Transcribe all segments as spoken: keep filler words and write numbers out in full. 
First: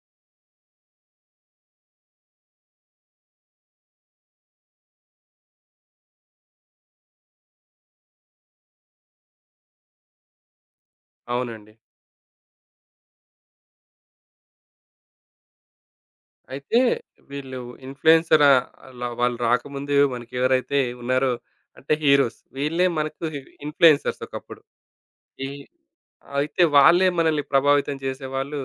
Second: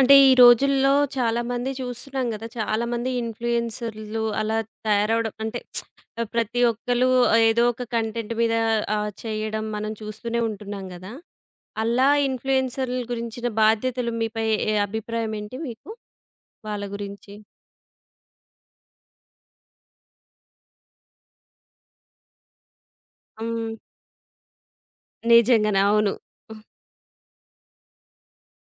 అంటే ఈ రోజుల్లో చాలామంది చూస్తున్నాం గదా! చాలామంది ఇన్‌ఫ్లుయెన్సర్‌లు అలా తయారవ్వడం అంటే ఆ, ప్రతి ఒక్కళ్ళు ఏదో ఒక కంటెంట్ మీద ఆహ్, చేయడం మనం చూస్తూనే ఉంటున్నాం గదా! అవునండి. అలా ఇన్‌ఫ్లుయెన్సర్‌ల గురించిన బాధ్యతలు మీపై ఏ అభిప్రాయం ఏంటి మీకు అయితే వాళ్ళ గురించి? వీళ్ళు ఇన్‌ఫ్లుయెన్సర్ ఆహ్, అలా వాళ్ళు రాకముందు మనకెవరైతే ఉన్నారో అంటే హీరోస్. వీళ్ళే మనకు హ్మ్. ఇన్‌ఫ్లుయెన్సర్స్ ఒకప్పుడు. ఈ నిజంగానే. అవును. అయితే వాళ్ళే మనల్ని ప్రభావితం చేసేవాళ్ళు.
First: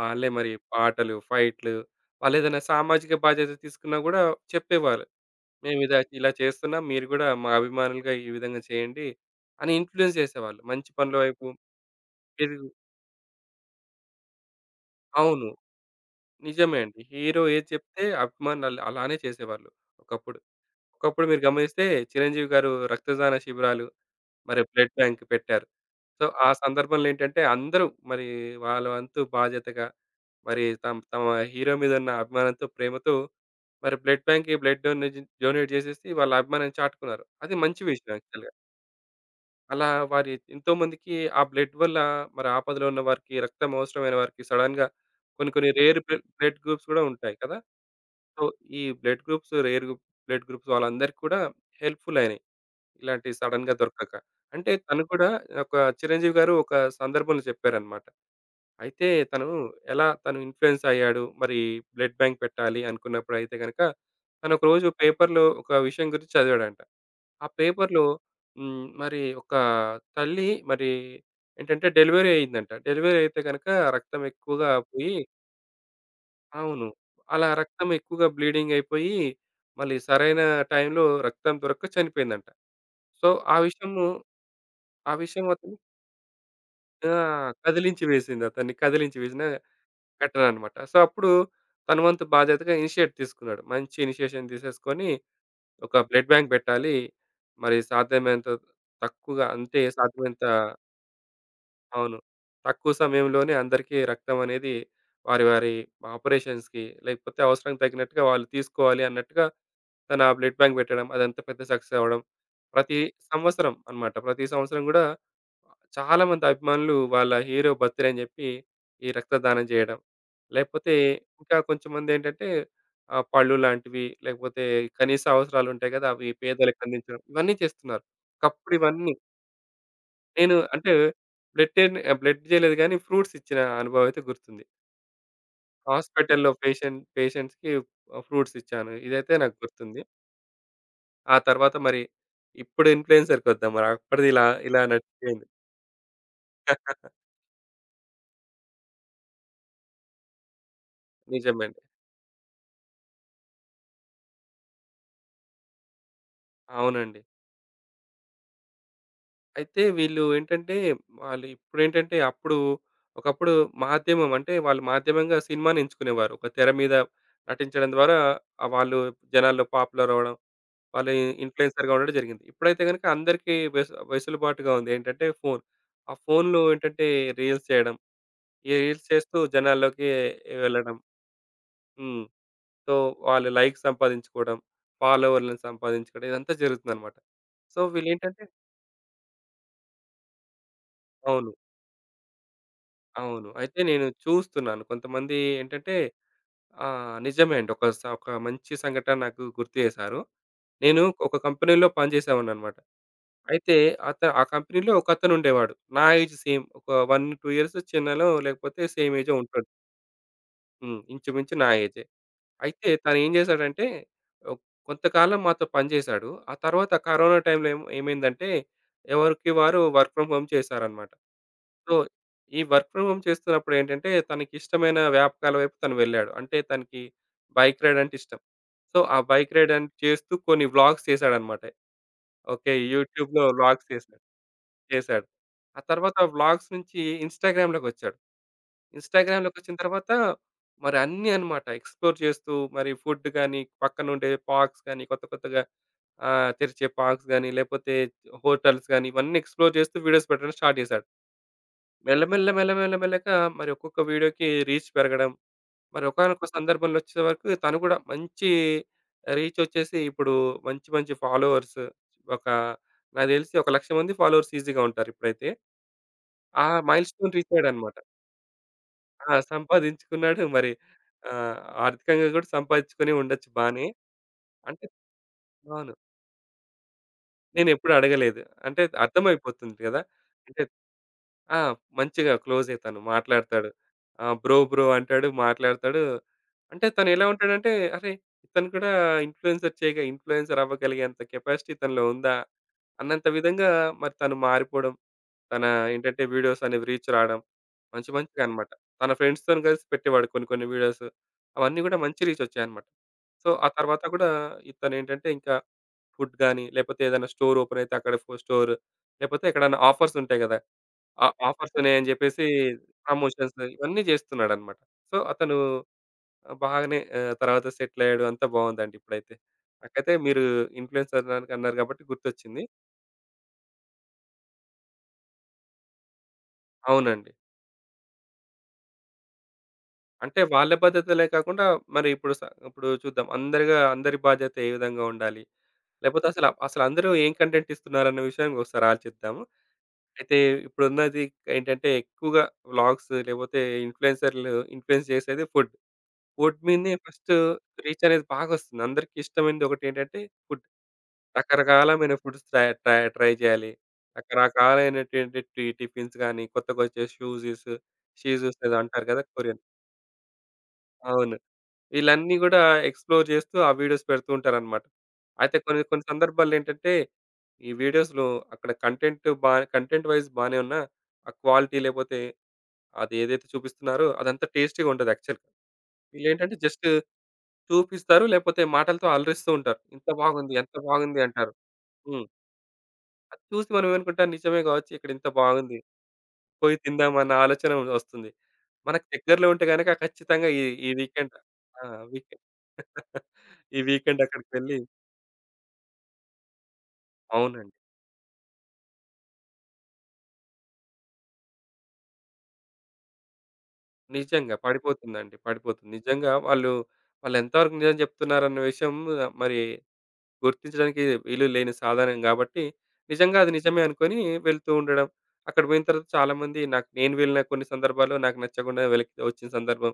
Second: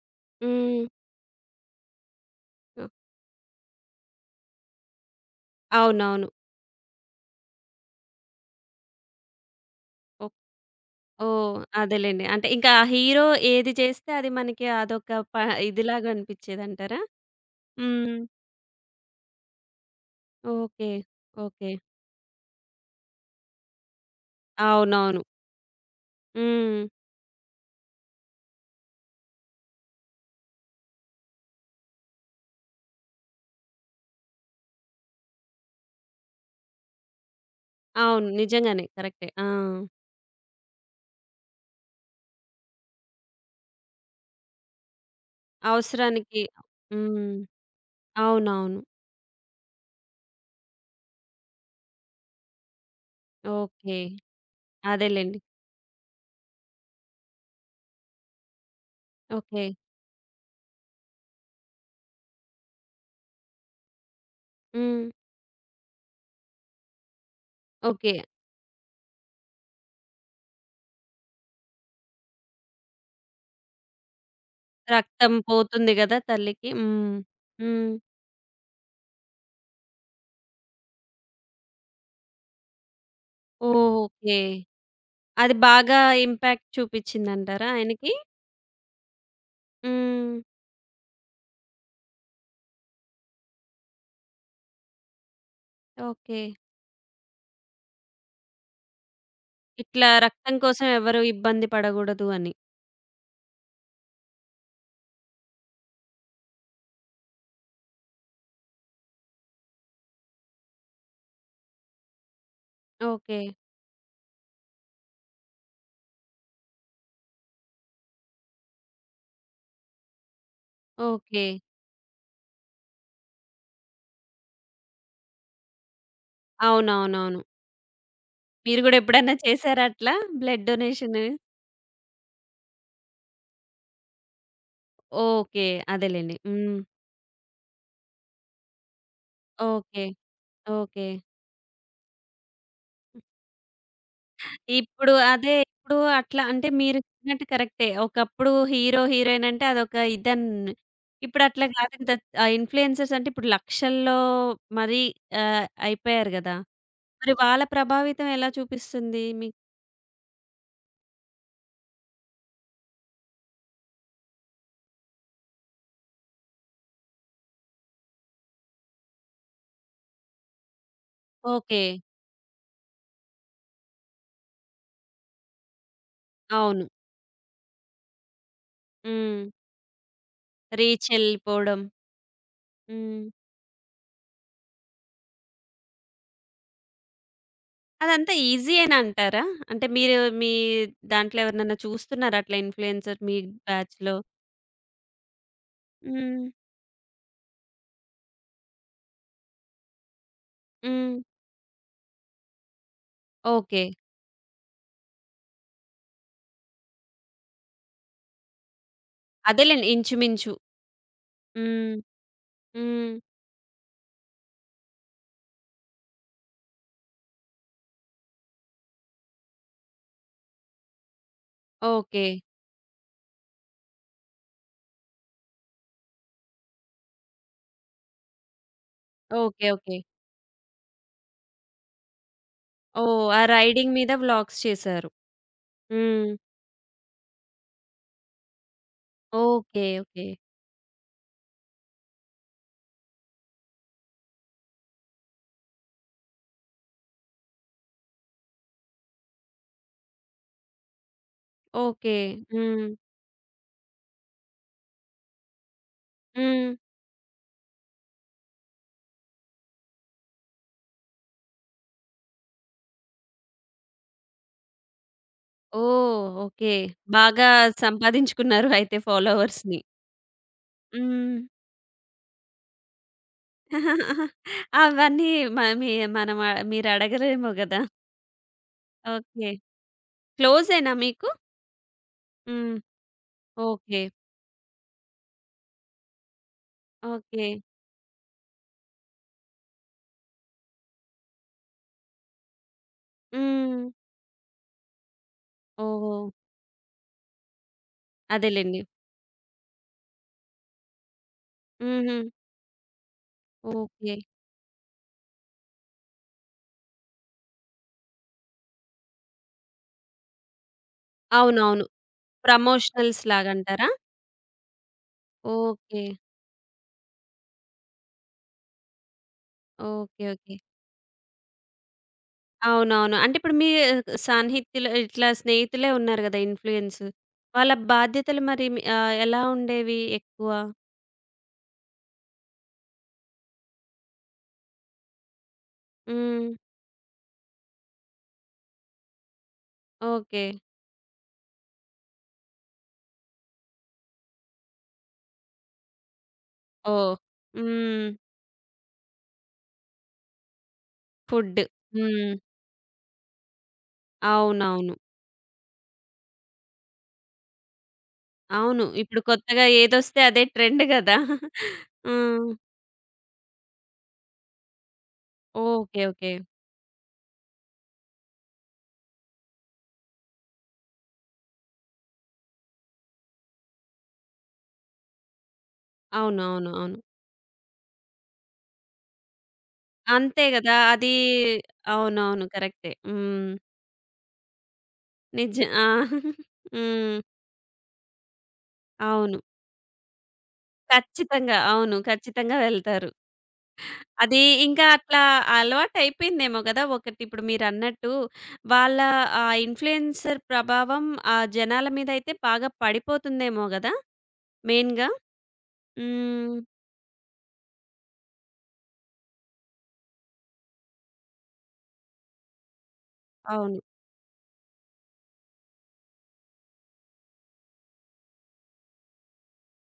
వాళ్ళే మరి హ్మ్. పాటలు, ఫైట్‌లు వాళ్ళేదైనా సామాజిక బాధ్యత తీసుకున్నా గూడా చెప్పేవాళ్ళు. మేము ఇద అవునవును. ఇలా చేస్తున్నాం. మీరు గూడా మా అభిమానులుగా ఈ విధంగా చేయండి అని ఇన్‌ఫ్లుయెన్స్ ఓహ్! చేసేవాళ్ళు. మంచి పనుల వైపు ఓహ్! అదేలెండి. అంటే ఎదుగు ఇంకా ఆ హీరో ఏది చేస్తే అది మనకి అదొక ప అవును. ఇదిలాగా నిజమే అండి. అనిపిచ్చేదంటారా? హీరో ఏది చెప్తే హ్మ్. అభిమానులు అలా- అలానే చేసేవాళ్ళు ఒకప్పుడు. ఓకే. ఒకప్పుడు మీరు ఓకే. గమనిస్తే చిరంజీవి గారు రక్తదాన శిబిరాలు, మరి బ్లడ్ అవునవును. బ్యాంక్ పెట్టారు. సో, ఆ హ్మ్. సందర్భంలో ఏంటంటే అందరూ మరి వాళ్ళ వంతు బాధ్యతగా మరి తమ తమ హీరో మీదున్న అభిమానంతో, ప్రేమతో మరి బ్లడ్ బ్యాంక్‌కి బ్లడ్ డొనేజ్ డొనేట్ చేసేసి వాళ్ళ అభిమానాన్ని చాటుకున్నారు. అది మంచి విషయం అవును. యాక్చువల్‌గా. నిజంగానే కరెక్టే. ఆ! అలా వారి ఎంతోమందికి ఆ బ్లడ్ వల్ల మరి ఆపదలో ఉన్న వారికి, రక్తం అవసరమైన వారికి సడెన్‌గా కొన్ని కొన్ని రేర్ బ్లడ్ అవసరానికి బ్లడ్ గ్రూప్స్ కూడా ఉంటాయి హ్మ్. కదా! సో, అవునవును. ఈ blood groups, rare group blood groups వాళ్ళందరికీ కూడా హెల్ప్‌ఫుల్ అయినాయి. ఇలాంటి సడెన్‌గా ఓకే. దొరకక. అంటే తను కూడా అదేలెండి. ఒక చిరంజీవి గారు ఒక సందర్భంలో చెప్పారన్నమాట. అయితే తను ఓకే. ఎలా తను ఇన్‌ఫ్లూయెన్స్ అయ్యాడు. మరి బ్లడ్ బ్యాంక్ పెట్టాలి అనుకున్నప్పుడైతే గనక తను ఒకరోజు హ్మ్. పేపర్‌లో ఒక విషయం గురించి చదివాడంట. ఆ పేపర్‌లో ఓకే. హ్మ్. మరి ఒక తల్లి మరి ఏంటంటే డెలివరీ అయిందంట. డెలివరీ అయితే గనక రక్తం ఎక్కువగా పోయి రక్తం పోతుంది గదా! తల్లికి. అవును. హ్మ్. అలా రక్తం హ్మ్. ఎక్కువగా బ్లీడింగ్ అయిపోయి మళ్ళీ సరైన టైంలో రక్తం దొరక్క చనిపోయిందంట. సో, ఆ విషయము ఓకే. ఆ విషయం అది మొత్తం బాగా ఇంపాక్ట్ ఆ! చూపిచ్చిందంటారా కదిలించి ఆయనకి? వేసింది. అతన్ని కదిలించి వేసిన హ్మ్. ఘటన అన్నమాట. సో, అప్పుడు తన వంతు బాధ్యతగా ఇనిషియేట్ తీసుకున్నాడు. మంచి ఇనిషియేషన్ తీసేసుకొని ఒక బ్లడ్ ఓకే. బ్యాంక్ పెట్టాలి. మరి సాధ్యమైనంత తక్కువగా అంటే ఇట్లా సాధ్యమైనంత రక్తం కోసం ఎవరు ఇబ్బంది అవును. పడగూడదు అని. తక్కువ సమయంలోనే అందరికీ రక్తం అనేది వారి, వారి ఆపరేషన్స్‌కి లేకపోతే అవసరానికి తగినట్టుగా వాళ్ళు తీసుకోవాలి అన్నట్టుగా తన బ్లడ్ బ్యాంక్ పెట్టడం అదంతా పెద్ద సక్సెస్ అవ్వడం. ప్రతి ఓకే. సంవత్సరం అన్నమాట. ప్రతి సంవత్సరం గూడా చాలామంది అభిమానులు వాళ్ళ హీరో బర్త్‌డే అని జెప్పి ఈ రక్తదానం జేయడం. లేకపోతే ఓకే. ఇంకా కొంచెంమందేంటంటే ఆహ్, పళ్ళు లాంటివి లేకపోతే కనీస అవసరాలుంటాయి గదా! అవి పేదలకందించడం అవునవునవును. ఇవన్నీ చేస్తున్నారు. ఒకప్పుడు మీరు గూడా ఇవన్నీ ఎప్పుడన్నా చేసారా అట్లా? నేను బ్లడ్ అంటే డొనేషన్? బ్లడ్ ఏన్ ఆహ్, బ్లడ్ జేయలేదు గానీ, ఫ్రూట్స్ ఇచ్చిన అనుభవం అయితే గుర్తుంది. ఓకే. అదేలెండి. హాస్పిటల్‌లో హ్మ్. పేషెంట్ పేషెంట్స్‌కి ఆహ్, ఫ్రూట్స్ ఇచ్చాను. ఇదైతే నాకు గుర్తుంది. ఓకే. ఓకే. ఆ తర్వాత మరి ఇప్పుడు ఇన్‌ఫ్లుయెన్సర్‌కొద్దాం. మరి అప్పటిది ఇలా ఇలా ఇప్పుడు నడిచిపోయింది. అదే ఇప్పుడు అట్లా అంటే మీరు చెప్పినట్టు కరెక్టే. ఒకప్పుడు హీరో, హీరోయిన్ అంటే అదొక ఇదన్ ఇప్పుడు నిజమే అట్లా అండి. కాదు కదా! ఆ ఇన్‌ఫ్లుయెన్సర్స్ అంటే ఇప్పుడు లక్షల్లో మరీ ఆహ్, అయిపోయారు గదా! అవునండి. మరి వాళ్ళ ప్రభావితం ఎలా చూపిస్తుంది మీకు? అయితే వీళ్ళు ఏంటంటే, వాళ్ళు ఇప్పుడేంటంటే, అప్పుడు ఒకప్పుడు మాధ్యమం అంటే, వాళ్ళు మాధ్యమంగా సినిమాని ఎంచుకునేవారు. ఒక తెర మీద నటించడం ద్వారా ఆహ్, వాళ్ళు జనాల్లో పాపులర్ అవ్వడం. వాళ్ళు ఓకే. ఇన్‌ఫ్లుయెన్సర్‌గా ఉండడం జరిగింది. ఇప్పుడైతే గనుక అందరికీ వెసు వెసులుబాటుగా ఉంది. ఏంటంటే ఫోను. ఆ ఫోనులో అవును. ఏంటంటే రీల్స్ చేయడం. ఈ రీల్స్ చేస్తూ హ్మ్. జనాల్లోకి వెళ్ళడం. రీచ్ ఎళ్ళిపోవడం. హ్మ్. సో, హ్మ్. వాళ్ళు లైక్స్ సంపాదించుకోవడం, ఫాలోవర్‌లను సంపాదించుకోవడం ఇదంతా జరుగుతుందనమాట. సో, అదంతా వీళ్ళేంటంటే ఈజీయేనా అంటారా? అంటే మీరు మీ దాంట్లో అవును. ఎవరినన్నా చూస్తున్నారా అట్లా ఇన్‌ఫ్లుయెన్సర్ మీ అవును. అయితే నేను బ్యాచ్‌లో? చూస్తున్నాను. కొంతమంది ఏంటంటే హ్మ్. ఆహ్, నిజమే అండి. ఒక స ఒక మంచి సంఘటన నాకు గుర్తు చేశారు. నేను హ్మ్. ఒక కంపెనీలో పనిచేసేవాడిననమాట. అయితే ఓకే. అత ఆ కంపెనీలో ఒకతను ఉండేవాడు. నా ఏజ్ సేమ్. ఒక ఒకటి, రెండు ఇయర్స్ చిన్ననో లేకపోతే సేమ్ ఏజో ఉంటాడు. అదేలెండి ఇంచుమించు. హ్మ్. ఇంచుమించు నా హ్మ్. ఏజే. అయితే హ్మ్. తనేం చేశాడంటే ఒ కొంతకాలం మాతో పనిచేశాడు. ఆ తర్వాత కరోనా టైంలో ఏమో ఏమైందంటే ఎవరికి వారు వర్క్ ఫ్రమ్ హోమ్ చేశారనమాట. So, okay. ఈ వర్క్ ఫ్రమ్ హోమ్ చేస్తున్నప్పుడు ఏంటంటే తనకిష్టమైన వ్యాపకాల వైపు తను వెళ్ళాడు. అంటే తనకి బైక్ రైడ్ అంటే ఇష్టం. సో, ఆ బైక్ ఓకే. రైడ్ అని ఓకే. చేస్తూ కొన్ని వ్లాగ్స్ చేశాడనమాట. ఓకే. ఓహ్! ఆ యూట్యూబ్‌లో వ్లాగ్స్ రైడింగ్ మీద చేశాడు. వ్లాగ్స్ చేశారు. చేశాడు. ఆ తర్వాత హ్మ్. వ్లాగ్స్ నుంచి ఇన్‌స్టాగ్రామ్‌లోకొచ్చాడు. ఇన్‌స్టాగ్రామ్‌లోకొచ్చిన ఓకే. తర్వాత ఓకే. మరి అన్నీ అన్నమాట ఎక్స్‌ప్లోర్ చేస్తూ మరి ఫుడ్ గాని, పక్కనుండే పార్క్స్ గాని, కొత్త కొత్తగా ఆహ్, తెరిచే పార్క్స్ గాని, లేపోతే హోటల్స్ గాని, ఇవన్నీ ఎక్స్‌ప్లోర్ చేస్తూ వీడియోస్ పెట్టడం స్టార్ట్ చేశాడు. ఓకే. మెల్లమెల్ల, హ్మ్. మెల్లమెల్ల, మెల్లగా మరి ఒక్కొక్క వీడియోకి రీచ్ పెరగడం, మరి ఒకానొక హ్మ్. సందర్భంలో వచ్చే వరకు తను కూడా మంచి రీచ్ వచ్చేసి ఇప్పుడు మంచి మంచి ఫాలోవర్స్ ఒక నాకు తెలిసి లక్ష మంది ఫాలోవర్స్ ఈజీగా ఉంటారు ఇప్పుడైతే. ఓహ్! ఆ ఓకే. మైల్‌స్టోన్ బాగా రీచ్ అయ్యాడన్నమాట. సంపాదించుకున్నారు అయితే ఆ! ఫాలోవర్స్‌ని. సంపాదించుకున్నాడు మరి హ్మ్. ఆహ్, ఆర్థికంగా గూడా సంపాదించుకుని ఉండొచ్చు బానే. అంటే అవన్నీ మ మీ అవును. మనం ఆహ్, మీరు అడగరేమో గదా! నేనెప్పుడు అడగలేదు. అంటే ఓకే. అర్థమైపోతుంది గదా! అంటే క్లోజేనా మీకు? ఆ! మంచిగా క్లోజే హ్మ్. తను మాట్లాడతాడు. ఓకే. ఆహ్, బ్రో, బ్రో అంటాడు, మాట్లాడతాడు. అంటే తనెలా ఓకే. ఉంటాడంటే, అరే! ఇతను కూడా ఇన్‌ఫ్లుయెన్సర్ చేయగా ఇన్‌ఫ్లుయెన్సర్ అవ్వగలిగేంత కెపాసిటీ తనలో ఉందా? అన్నంత విధంగా హ్మ్. మరి తను మారిపోవడం తన ఓహో! ఏంటంటే వీడియోస్ అనేవి రీచ్ రావడం. మంచి మంచిగా అన్నమాట. అదేలెండి. తన ఫ్రెండ్స్‌తోని కలిసి పెట్టేవాడు కొన్ని కొన్ని వీడియోస్. అవన్నీ గూడా హుహు. మంచి రీచ్ వచ్చాయన్నమాట. సో, ఆ తర్వాత ఓకే. గూడా ఇతనేంటంటే ఇంకా ఫుడ్ గాని, లేపోతే ఏదైనా స్టోర్ ఓపెన్ అయితే అక్కడ ఫుడ్ స్టోర్, లేపోతే ఎక్కడైనా ఆఫర్స్ ఉంటాయి గదా! ఆ ఆఫర్స్ అవునవును. ఉన్నాయని జెప్పేసి ప్రమోషనల్స్ ప్రమోషన్స్ లాగంటారా? ఇవన్నీ జేస్తున్నాడన్నమాట. సో, అతను ఓకే. ఆహ్, బాగానే ఆహ్, తర్వాత సెటిల్ అయ్యాడు. అంతా బావుందండి ఇప్పుడైతే. నాకైతే ఓకే. మీరు ఓకే. ఇన్‌ఫ్లుయెన్సర్ అన్నారు అన్నారు గాబట్టి గుర్తొచ్చింది. అవునవును. అంటే ఇప్పుడు మీ సాన్నిహిత్యులు ఇట్లా స్నేహితులే ఉన్నారు గదా! ఇన్‌ఫ్లూయెన్స్. అవునండి. వాళ్ళ బాధ్యతలు మరి మీ ఆహ్, ఎలా ఉండేవి అంటే ఎక్కువ? వాళ్ళ బాధ్యతలే కాకుండా మరి ఇప్పుడు స ఇప్పుడు చూద్దాం అందరిగా అందరి బాధ్యత ఏ విధంగా ఉండాలి? లేపోతే అసల హ్మ్. అసలు అందరూ ఏం కంటెంట్ ఇస్తున్నారన్న విషయానికి ఒకసారి ఆలోచిద్దాము. అయితే ఓకే. ఇప్పుడున్నది ఏంటంటే ఎక్కువగా వ్లాగ్స్ లేపోతే ఇన్‌ఫ్లుయెన్సర్‌లు ఇన్‌ఫ్లుయెన్స్ చేసేది ఫుడ్. ఫుడ్ మీదనే ఓహ్! ఫస్ట్ రీచ్ హ్మ్. అనేది బాగొస్తుంది. అందరికీ ఇష్టమైనది ఒకటేంటంటే ఫుడ్. ఫుడ్. రకరకాలమైన హ్మ్. ఫుడ్స్ ట్రై ట్రై ట్రై చేయాలి. అవునవును. రకరకాలైనటువంటి టి టిఫిన్స్ గాని, కొత్తగొచ్చే షూజీస్, షీజూస్ ఏదో అవును. అంటారు ఇప్పుడు కదా! కొరియన్. కొత్తగా ఏదొస్తే అదే ట్రెండ్ గదా! అవును. వీళ్ళన్నీ హ్మ్. గూడా ఎక్స్‌ప్లోర్ జేస్తూ ఆ వీడియోస్ పెడుతూ ఉంటారనమాట. అయితే కొన్ని ఓకే. కొన్ని ఓకే. సందర్భాలేంటంటే, ఈ వీడియోస్‌లో అక్కడ కంటెంట్ బా కంటెంట్ వైస్ బానే ఉన్నా, ఆ క్వాలిటీ లేపోతే అది ఏదైతే చూపిస్తున్నారో అదంతా టేస్టీగా ఉండదు యాక్చువల్‌గా. అవును. వీళ్ళేంటంటే అవును. జస్ట్ అవును. చూపిస్తారు, లేపోతే మాటలతో అలరిస్తూ ఉంటారు. ఇంత అంతే బాగుంది, ఎంత గదా! అది బాగుంది అంటారు. హ్మ్. అవునవును. కరెక్టే. అది హ్మ్. చూసి మనం ఏమనుకుంటాం నిజమే గావచ్చు ఇక్కడ ఇంత నిజ బాగుంది. ఆ! పోయి హ్మ్. తిందామన్న ఆలోచన ఒస్తుంది. మనకు అవును. దగ్గరలో ఉంటే గనక ఖచ్చితంగా ఈ ఈ వీకెండ్ ఖచ్చితంగా. ఆ! అవును. వీకె ఖచ్చితంగా వెళ్తారు. ఈ వీకెండ్ అది అక్కడికెళ్ళి ఇంకా అట్లా అలవాటయిపోయిందేమో గదా! ఒకటి ఇప్పుడు అవునండి. మీరన్నట్టు వాళ్ళ ఆ ఇన్‌ఫ్లుయెన్సర్ ప్రభావం ఆ జనాల మీదయితే బాగా పడిపోతుందేమో గదా! నిజంగా. మెయిన్‌గా. పడిపోతుందండి. పడిపోతుంది. నిజంగా హ్మ్. వాళ్ళు, వాళ్ళు ఎంతవరకు నిజం చెప్తున్నారన్న విషయం ఆ, మరి గుర్తించడానికి వీలు లేని సాధనం గాబట్టి, నిజంగా అది అవును. నిజమే అనుకోని వెళ్తూ ఉండడం. అక్కడ పోయిన తర్వాత చాలామంది నాకు నేను వెళ్ళిన కొన్ని సందర్భాల్లో నాకు నచ్చకుండా వెనక్కి వచ్చిన సందర్భం.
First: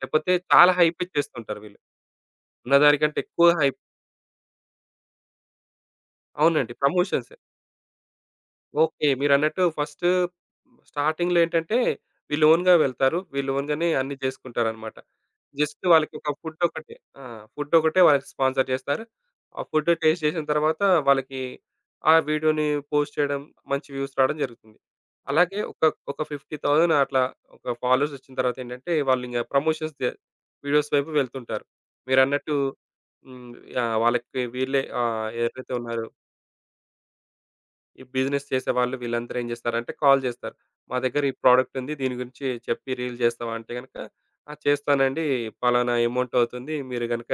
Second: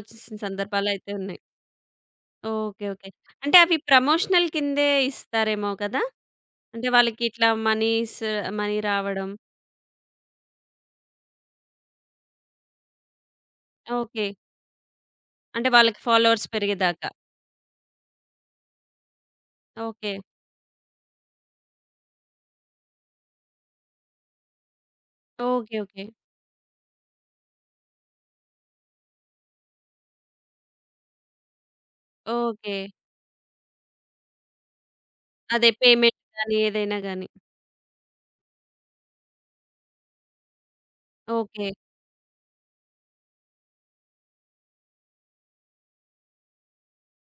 లేకపోతే చాలా సందర్భాలయితే ఉన్నాయి. హైపిచ్చేస్తుంటారు వీళ్ళు. ఓకే. ఓకే. ఉన్నదానికంటే ఎక్కువ అంటే అవి హైప్ ప్రమోషనల్ కిందే ఇస్తారేమో కదా! అవునండి. అంటే వాళ్ళకి ప్రమోషన్స్. ఇట్లా మనీస్ మనీ ఓకే. రావడం. మీరన్నట్టు ఫస్టు స్టార్టింగ్‌లో ఏంటంటే వీళ్ళు ఓన్‌గా వెళ్తారు. వీళ్ళు ఓన్‌గానే అన్నీ ఓకే. జేసుకుంటారనమాట. అంటే జస్ట్ వాళ్ళకి వాళ్ళకొక ఫాలోవర్స్ ఫుడ్ ఒకటే. పెరిగేదాకా. ఆ! ఫుడ్ ఒకటే వాళ్ళకి స్పాన్సర్ జేస్తారు. ఆ ఫుడ్ ఓకే. టేస్ట్ జేసిన తర్వాత వాళ్ళకి ఆ వీడియోని పోస్ట్ చేయడం, మంచి వ్యూస్ రావడం జరుగుతుంది. అలాగే ఓకే. ఒక ఓకే. ఒక యాభై వేల అట్లా ఒక ఫాలోవర్స్ ఒచ్చిన తర్వాతేంటంటే వాళ్ళింగ ప్రమోషన్స్ జే వీడియోస్ వైపు వెళ్తుంటారు. మీరన్నట్టు ఓకే. హ్మ్. యాహ్! వాళ్ళకి వీళ్ళే ఆహ్, అదే ఎవరైతే ఉన్నారో పేమెంట్ గాని ఏదైనా గాని. ఈ బిజినెస్ చేసేవాళ్ళు వీళ్ళందరూ ఏం చేస్తారంటే కాల్ చేస్తారు. మా దగ్గర ఈ ఓకే. ప్రోడక్ట్ ఉంది. దీని గురించి చెప్పి రీల్ చేస్తావా? అంటే గనక ఆ! చేస్తానండి. పలానా అమౌంట్ అవుతుంది. మీరు గనక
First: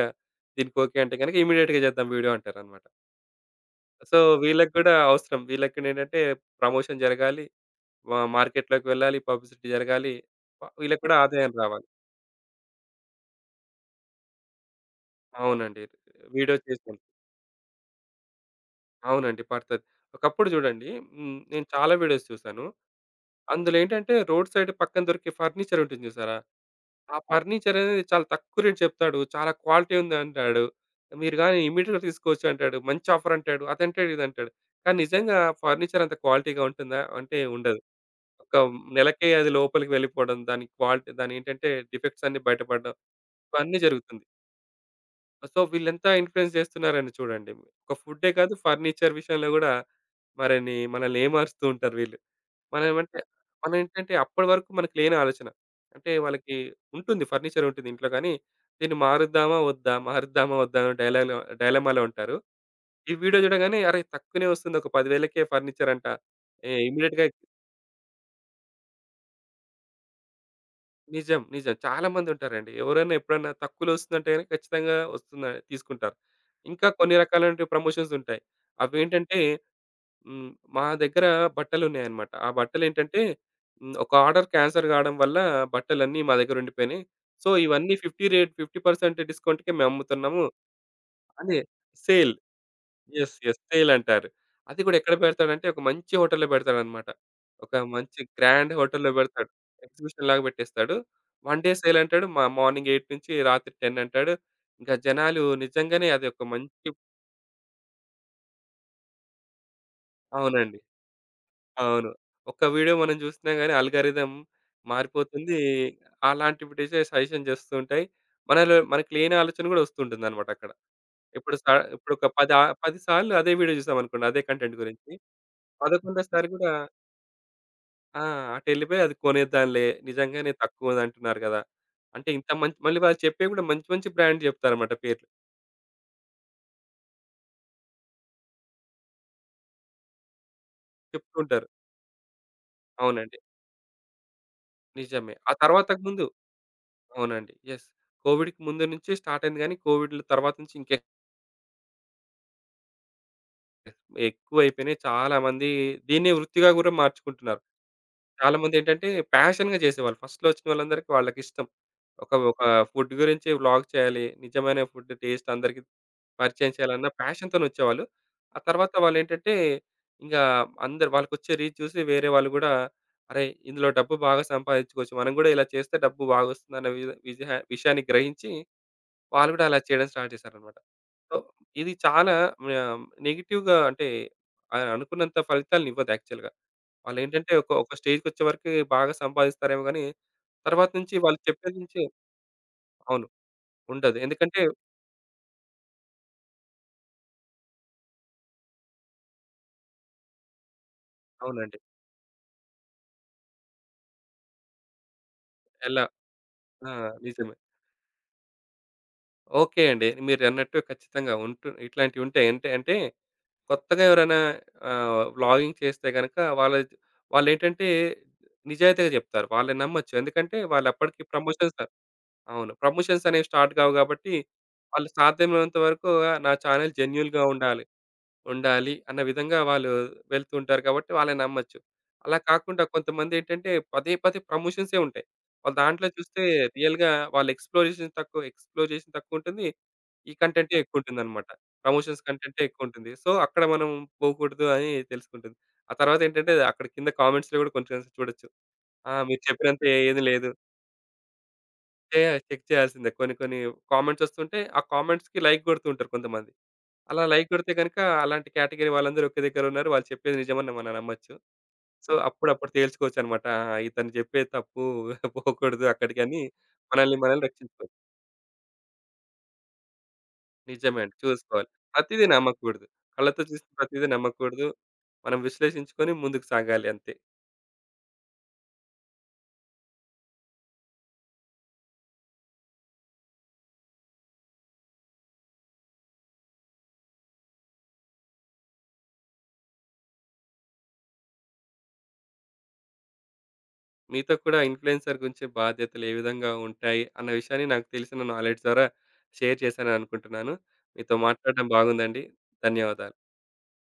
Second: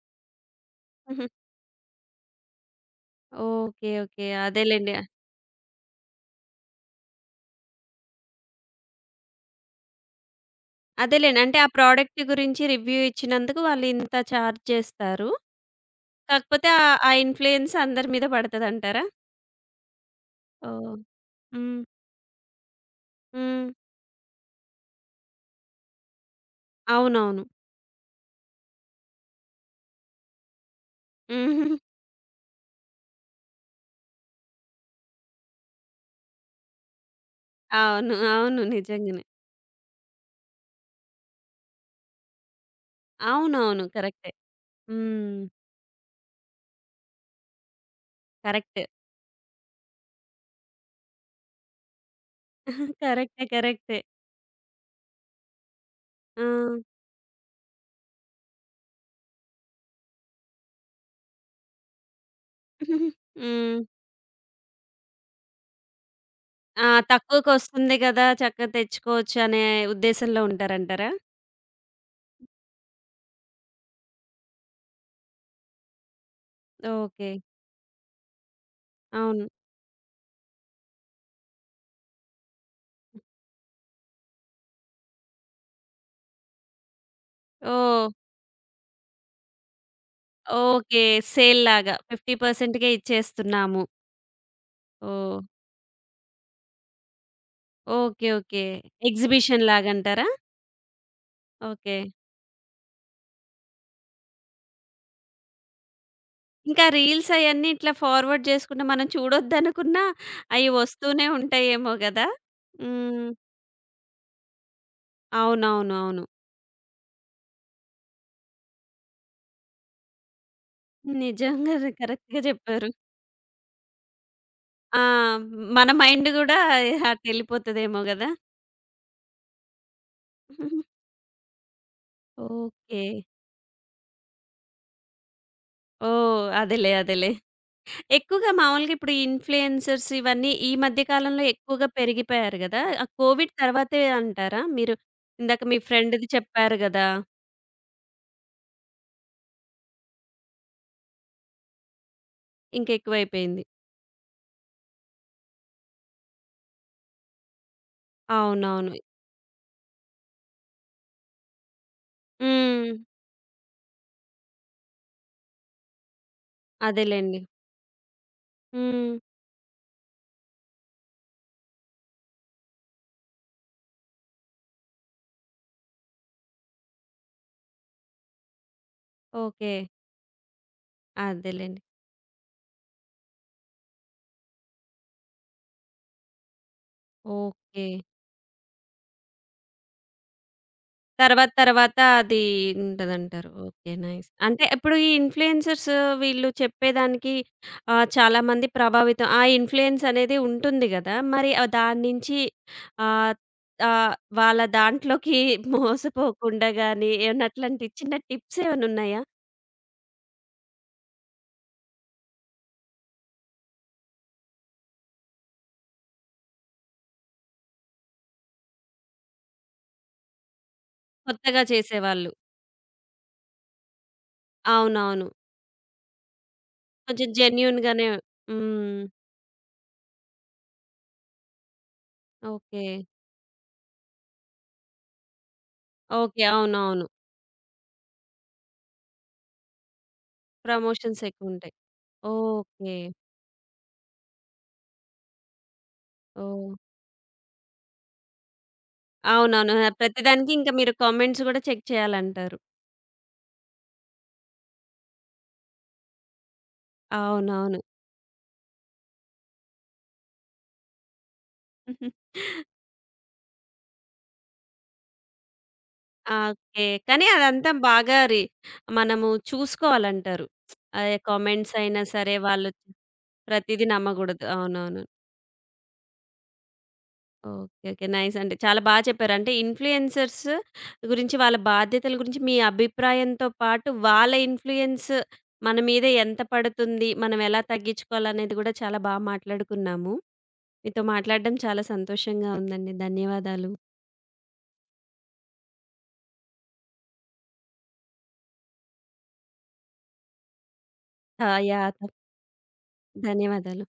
దీనికి ఓకే అంటే హుహు. గనక ఇమ్మీడియేట్‌గా చేద్దాం వీడియో అంటారనమాట. ఓకే. So, okay. వీళ్ళకి కూడా అదేలెండి. అవసరం. వీళ్ళకి కూడా ఏంటంటే ప్రమోషన్ జరగాలి. మా మార్కెట్‌లోకి వెళ్ళాలి. పబ్లిసిటీ జరగాలి. వ వీళ్ళకి కూడా అదేలెండి. ఆదాయం అంటే ఆ రావాలి. ప్రొడక్ట్ గురించి రివ్యూ ఇచ్చినందుకు వాళ్ళు ఇంత చార్జ్ చేస్తారు. అవునండి. వీడియో కాకపోతే ఆహ్, చేశాను. ఆ ఇన్‌ఫ్లూయెన్స్ అందరి మీద పడతదంటారా? అవునండి పడతది. ఒకప్పుడు చూడండి ఓహ్! హ్మ్. నేను హ్మ్. చాలా వీడియోస్ చూశాను. హ్మ్. అందులో ఏంటంటే రోడ్ సైడ్ పక్కన దొరికే ఫర్నిచర్ ఉంటుంది చూసారా? ఆ అవునవును. ఫర్నిచర్ అనేది చాలా తక్కువ రేట్ చెప్తాడు. చాలా క్వాలిటీ ఉంది అంటాడు. మీరు గాని ఇమ్మీడియేట్‌గా తీసుకోవచ్చు అంటాడు. మంచి ఆఫర్ అంటాడు. అదంటాడు, ఇదంటాడు. కానీ నిజంగా ఫర్నిచర్ అంత క్వాలిటీగా ఉంటుందా? అంటే ఉండదు. అవును. ఒక అవును. నిజంగానే. నెలకే అది లోపలికి వెళ్ళిపోవడం, దాని క్వాలిటీ దానేంటంటే డిఫెక్ట్స్ అన్నీ బయటపడడం ఇవన్నీ అవునవును. జరుగుతుంది. కరెక్టే. హ్మ్. సో, వీళ్ళెంత ఇన్‌ఫ్లుయెన్స్ చేస్తున్నారని చూడండి. ఒక ఫుడ్డే కాదు కరెక్ట్. ఫర్నిచర్ విషయంలో గూడా మరిని మనల్ని ఏమారుస్తూ ఉంటారు వీళ్ళు. మనమేమంటే కరెక్టే. కరెక్టే. మనమేంటంటే అప్పటి వరకు మనకు లేని ఆలోచన. అంటే ఆ! వాళ్ళకి ఉంటుంది ఫర్నిచర్ ఉంటుంది ఇంట్లో గానీ, దీన్ని మారుద్దామా? వద్దా? మారుద్దామా? వద్దా? అని డైలాగ్‌లో డైలమాలో ఉంటారు. ఈ వీడియో చూడగానే హ్మ్. అరె! తక్కువనే వస్తుంది. ఒక 10,000కే ఫర్నిచర్ అంట. ఏ ఆ! ఇమ్మీడియేట్‌గా తక్కువకొస్తుంది గదా! చక్కగా తెచ్చుకోవచ్చు అనే ఉద్దేశంలో ఉంటారంటారా? నిజం. నిజం. చాలా మందుంటారండి. ఎవరైనా ఎప్పుడన్నా తక్కువలో వస్తుందంటే గనక ఖచ్చితంగా వస్తుందని తీసుకుంటారు. ఇంకా కొన్ని ఓకే. రకాలైనటువంటి ప్రమోషన్స్ ఉంటాయి. అవేంటంటే అవును. హ్మ్. మా దగ్గర బట్టలున్నాయన్నమాట. ఆ బట్టలేంటంటే హ్మ్. ఒక ఆర్డర్ క్యాన్సల్ కావడం వల్ల బట్టలన్నీ మా దగ్గర ఉండిపోయినాయి. సో, ఇవన్నీ ఓహ్! యాభై రేట్ యాభై శాతం డిస్కౌంట్‌కే మేము అమ్ముతున్నాము. ఓకే. అదే సేల్ లాగా సేల్. యాభై శాతం కే యెస్. యెస్. ఇచ్చేస్తున్నాము. సేల్ అంటారు. అది కూడా ఎక్కడ ఓహ్! పెడతాడంటే ఒక మంచి హోటల్‌లో పెడతాడన్నమాట. ఒక మంచి ఓకే. ఓకే. గ్రాండ్ హోటల్‌లో పెడతాడు. ఎగ్జిబిషన్ లాగంటారా? ఎగ్జిబిషన్‌లాగా పెట్టేస్తాడు. One day okay. సేల్ అంటాడు. మా మార్నింగ్ ఎనిమిది నుంచి రాత్రి పది అంటాడు. ఇంకా జనాలు నిజంగానే అది ఒక ఇంకా మంచి రీల్స్ అయన్నీ ఇట్లా ఫార్వర్డ్ చేసుకుంటే మనం చూడొద్దనుకున్నా అయి అవునండి. వస్తూనే ఉంటాయేమో అవును. గదా! ఒక్క వీడియో మనం హ్మ్. జూసినా గాని ఆల్‌గారిథం మారిపోతుంది. అవునవును. అవును. అలాంటివిటిసే సజెషన్ జేస్తూ ఉంటాయి. మనలో మనకు లేని ఆలోచన గూడా వస్తుంటుందనమాట అక్కడ. ఇప్పుడు స నిజంగానే ఇప్పుడొక కరెక్ట్‌గా పది ఆ చెప్పారు. పది సార్లు అదే వీడియో జూసామనుకోండి అదే కంటెంట్ ఆ! గురించి. మన 11వ మైండ్ సారి గూడా గూడా అటెళ్ళిపోతదేమో ఆ! గదా! అటెళ్ళిపోయి అది కొనేద్దాంలే. నిజంగానే తక్కువందంటున్నారు గదా! అంటే ఇంత మంచి మళ్ళీ ఓకే. వాళ్ళు చెప్పేవి గూడా మంచి మంచి బ్రాండ్ జెప్తారన్నమాట పేర్లు. ఓహ్! అదేలే. అదేలే. ఎక్కువగా మామూలుగా ఇప్పుడు ఈ ఇన్‌ఫ్లుయెన్సర్స్ ఇవన్నీ ఈ మధ్య కాలంలో చెప్తుంటారు. ఎక్కువగా పెరిగిపోయారు గదా! ఆ అవునండి. కోవిడ్ తర్వాతే అంటారా? మీరు నిజమే. ఆ ఇందాక మీ తర్వాతకు ముందు ఫ్రెండ్‌ది చెప్పారు గదా! అవునండి. యెస్. కోవిడ్‌కి ముందు నుంచి స్టార్ట్ అయింది గానీ కోవిడ్‌ల తర్వాత నుంచి ఇంకె ఇంకెక్కువైపోయింది. ఎక్కువైపోయినాయి. చాలామంది దీన్నే వృత్తిగా గూడా మార్చుకుంటున్నారు. అవునవును. చాలామందేంటంటే ప్యాషన్‌గా చేసేవాళ్ళు. ఫస్ట్‌లో వచ్చిన వాళ్ళందరికీ వాళ్ళకిష్టం. ఒక ఒక హ్మ్. ఫుడ్ గురించి వ్లాగ్ చేయాలి. నిజమైన ఫుడ్ టేస్ట్ అందరికి పరిచయం చేయాలన్న అదేలెండి. ప్యాషన్‌తోనొచ్చేవాళ్ళు. ఆ తర్వాత హ్మ్. వాళ్ళేంటంటే ఇంగా అందరు వాళ్ళకొచ్చే రీచ్ చూసి వేరే వాళ్ళు గూడా అరేయ్! ఇందులో డబ్బు బాగా సంపాదించుకోవచ్చు. మనం గూడా ఇలా చేస్తే డబ్బు బాగొస్తుందన్న వి విజహ విషయాన్ని గ్రహించి వాళ్ళు గూడా ఓకే. అలా చేయడం స్టార్ట్ చేశారన్నమాట. సో, అదేలెండి. ఇది చాలా ఆహ్, నెగెటివ్‌గా అంటే ఆహ్, అనుకున్నంత ఫలితాలను ఇవ్వదు యాక్చువల్‌గా. వాళ్ళేంటంటే ఒక, ఓకే. ఒక స్టేజ్‌కొచ్చే వరకు బాగా సంపాదిస్తారేమో గాని, తర్వాత నుంచి వాళ్ళు తర్వాత చెప్పేది తర్వాత నుంచి అది అవును. ఉంటదంటారు. ఓకే. ఉండదు. నైస్. ఎందుకంటే అంటే ఇప్పుడు ఈ ఇన్‌ఫ్లూయెన్సర్స్ వీళ్ళు చెప్పేదానికి ఆహ్, చాలామంది ప్రభావితం ఆ ఇన్‌ఫ్లూయెన్స్ అనేది ఉంటుంది గదా! మరి ఆహ్, అవునండి. దాని నుంచి ఆహ్, ఆహ్, వాళ్ళ దాంట్లోకి ఎలా మోసపోకుండా ఆ! గాని ఏమన్నా నిజమే. అట్లాంటి చిన్న టిప్స్ ఏమైనా ఉన్నాయా? ఓకే అండి. మీరన్నట్టు ఖచ్చితంగా ఉంటు ఇట్లాంటివుంటాయి. అంటే అంటే కొత్తగా ఎవరైనా ఆహ్, వ్లాగింగ్ చేస్తే గనక వాళ్ళ వాళ్ళేంటంటే నిజాయితీగా చెప్తారు. వాళ్ళని నమ్మొచ్చు. ఎందుకంటే వాళ్ళప్పటికి కొత్తగా ప్రమోషన్స్ చేసేవాళ్ళు. అవును. ప్రమోషన్స్ అనేవి స్టార్ట్ కావు కాబట్టి, వాళ్ళు అవునవును. సాధ్యమైనంత వరకు ఆహ్, నా ఛానెల్ కొంచెం జెన్యూన్‌గా ఉండాలి. జెన్యూన్‌గానే ఉండాలి హ్మ్. అన్న విధంగా వాళ్ళు వెళ్తుంటారు కాబట్టి వాళ్ళని నమ్మొచ్చు. అలా కాకుండా ఓకే. కొంతమందేంటంటే పదే పదే ప్రమోషన్సే ఉంటాయి. వాళ్ళ దాంట్లో చూస్తే ఓకే. అవునవును. రియల్‌గా వాళ్ళ ఎక్స్‌ప్లోరేషన్ తక్కువ ఎక్స్‌ప్లోరేషన్ తక్కువుంటుంది. ఈ కంటెంటే ప్రమోషన్స్ ఎక్కువుంటుందన్నమాట. ఎక్కువుంటాయి. ప్రమోషన్స్ కంటెంటే ఓకే. ఎక్కువుంటుంది. సో, అక్కడ మనం పోకూడదు అని తెలుసుకుంటుంది. ఆ తర్వాతేంటంటే ఓహ్! అక్కడ కింద కామెంట్స్‌లో కూడా కొంచెం చూడొచ్చు. ఆ! మీరు అవునవును. చెప్పినంత ఆ! ఏది లేదు. ప్రతిదానికి ఇంక మీరు కామెంట్స్ గూడా చెక్ చే చేయాలంటారు. చెక్ చేయాల్సిందే. కొన్ని కొన్ని కామెంట్స్ వస్తుంటే, ఆ కామెంట్స్‌కి లైక్ కొడుతూ ఉంటారు కొంతమంది. అలా లైక్ కొడితే అవునవును. గనుక అలాంటి కేటగరీ వాళ్ళందరూ ఒకే దగ్గర ఉన్నారు. వాళ్ళు చెప్పేది నిజమని మనం నమ్మొచ్చు. సో, అప్పుడు అప్పుడు తేల్చుకోవచ్చనమాట. ఆహా! ఇతను చెప్పే తప్పు పోకూడదు ఆ! అక్కడికని ఓకే. మనల్ని కానీ మనల్ని అదంతా రక్షించుకోవచ్చు. బాగా రి మనము చూసుకోవాలంటారు. నిజమే ఆ! అండి. చూసుకోవాలి. కామెంట్స్ అయినా ప్రతీదీ సరే వాళ్ళు నమ్మకూడదు. కళ్ళతో చూసిన ప్రతీదీ ప్రతీదీ నమ్మగూడదు. నమ్మకూడదు. అవునవును. మనం విశ్లేషించుకొని ముందుకు సాగాలి అంతే. ఓకే. ఓకే. నైస్ అండి. చాలా బా చెప్పారు. అంటే ఇన్‌ఫ్లుయెన్సర్స్ గురించి, వాళ్ళ బాధ్యతల గురించి మీ అభిప్రాయంతో పాటు, వాళ్ళ ఇన్‌ఫ్లుయెన్స్ మన మీద ఎంత పడుతుంది? మనం ఎలా తగ్గించుకోవాలనేది గూడా చాలా బా మాట్లాడుకున్నాము. మీతో మాట్లాడడం చాలా సంతోషంగా ఉందండి. ధన్యవాదాలు. మీతో కూడా ఇన్‌ఫ్లుయెన్సర్ గురించి బాధ్యతలు ఏ విధంగా ఉంటాయి అన్న విషయాన్ని నాకు తెలిసిన నాలెడ్జ్ ద్వారా షేర్ చేశాననుకుంటున్నాను. మీతో ఆ! మాట్లాడడం యాహ్! బాగుందండి. ధన్యవాదాలు. ధన్యవాదాలు.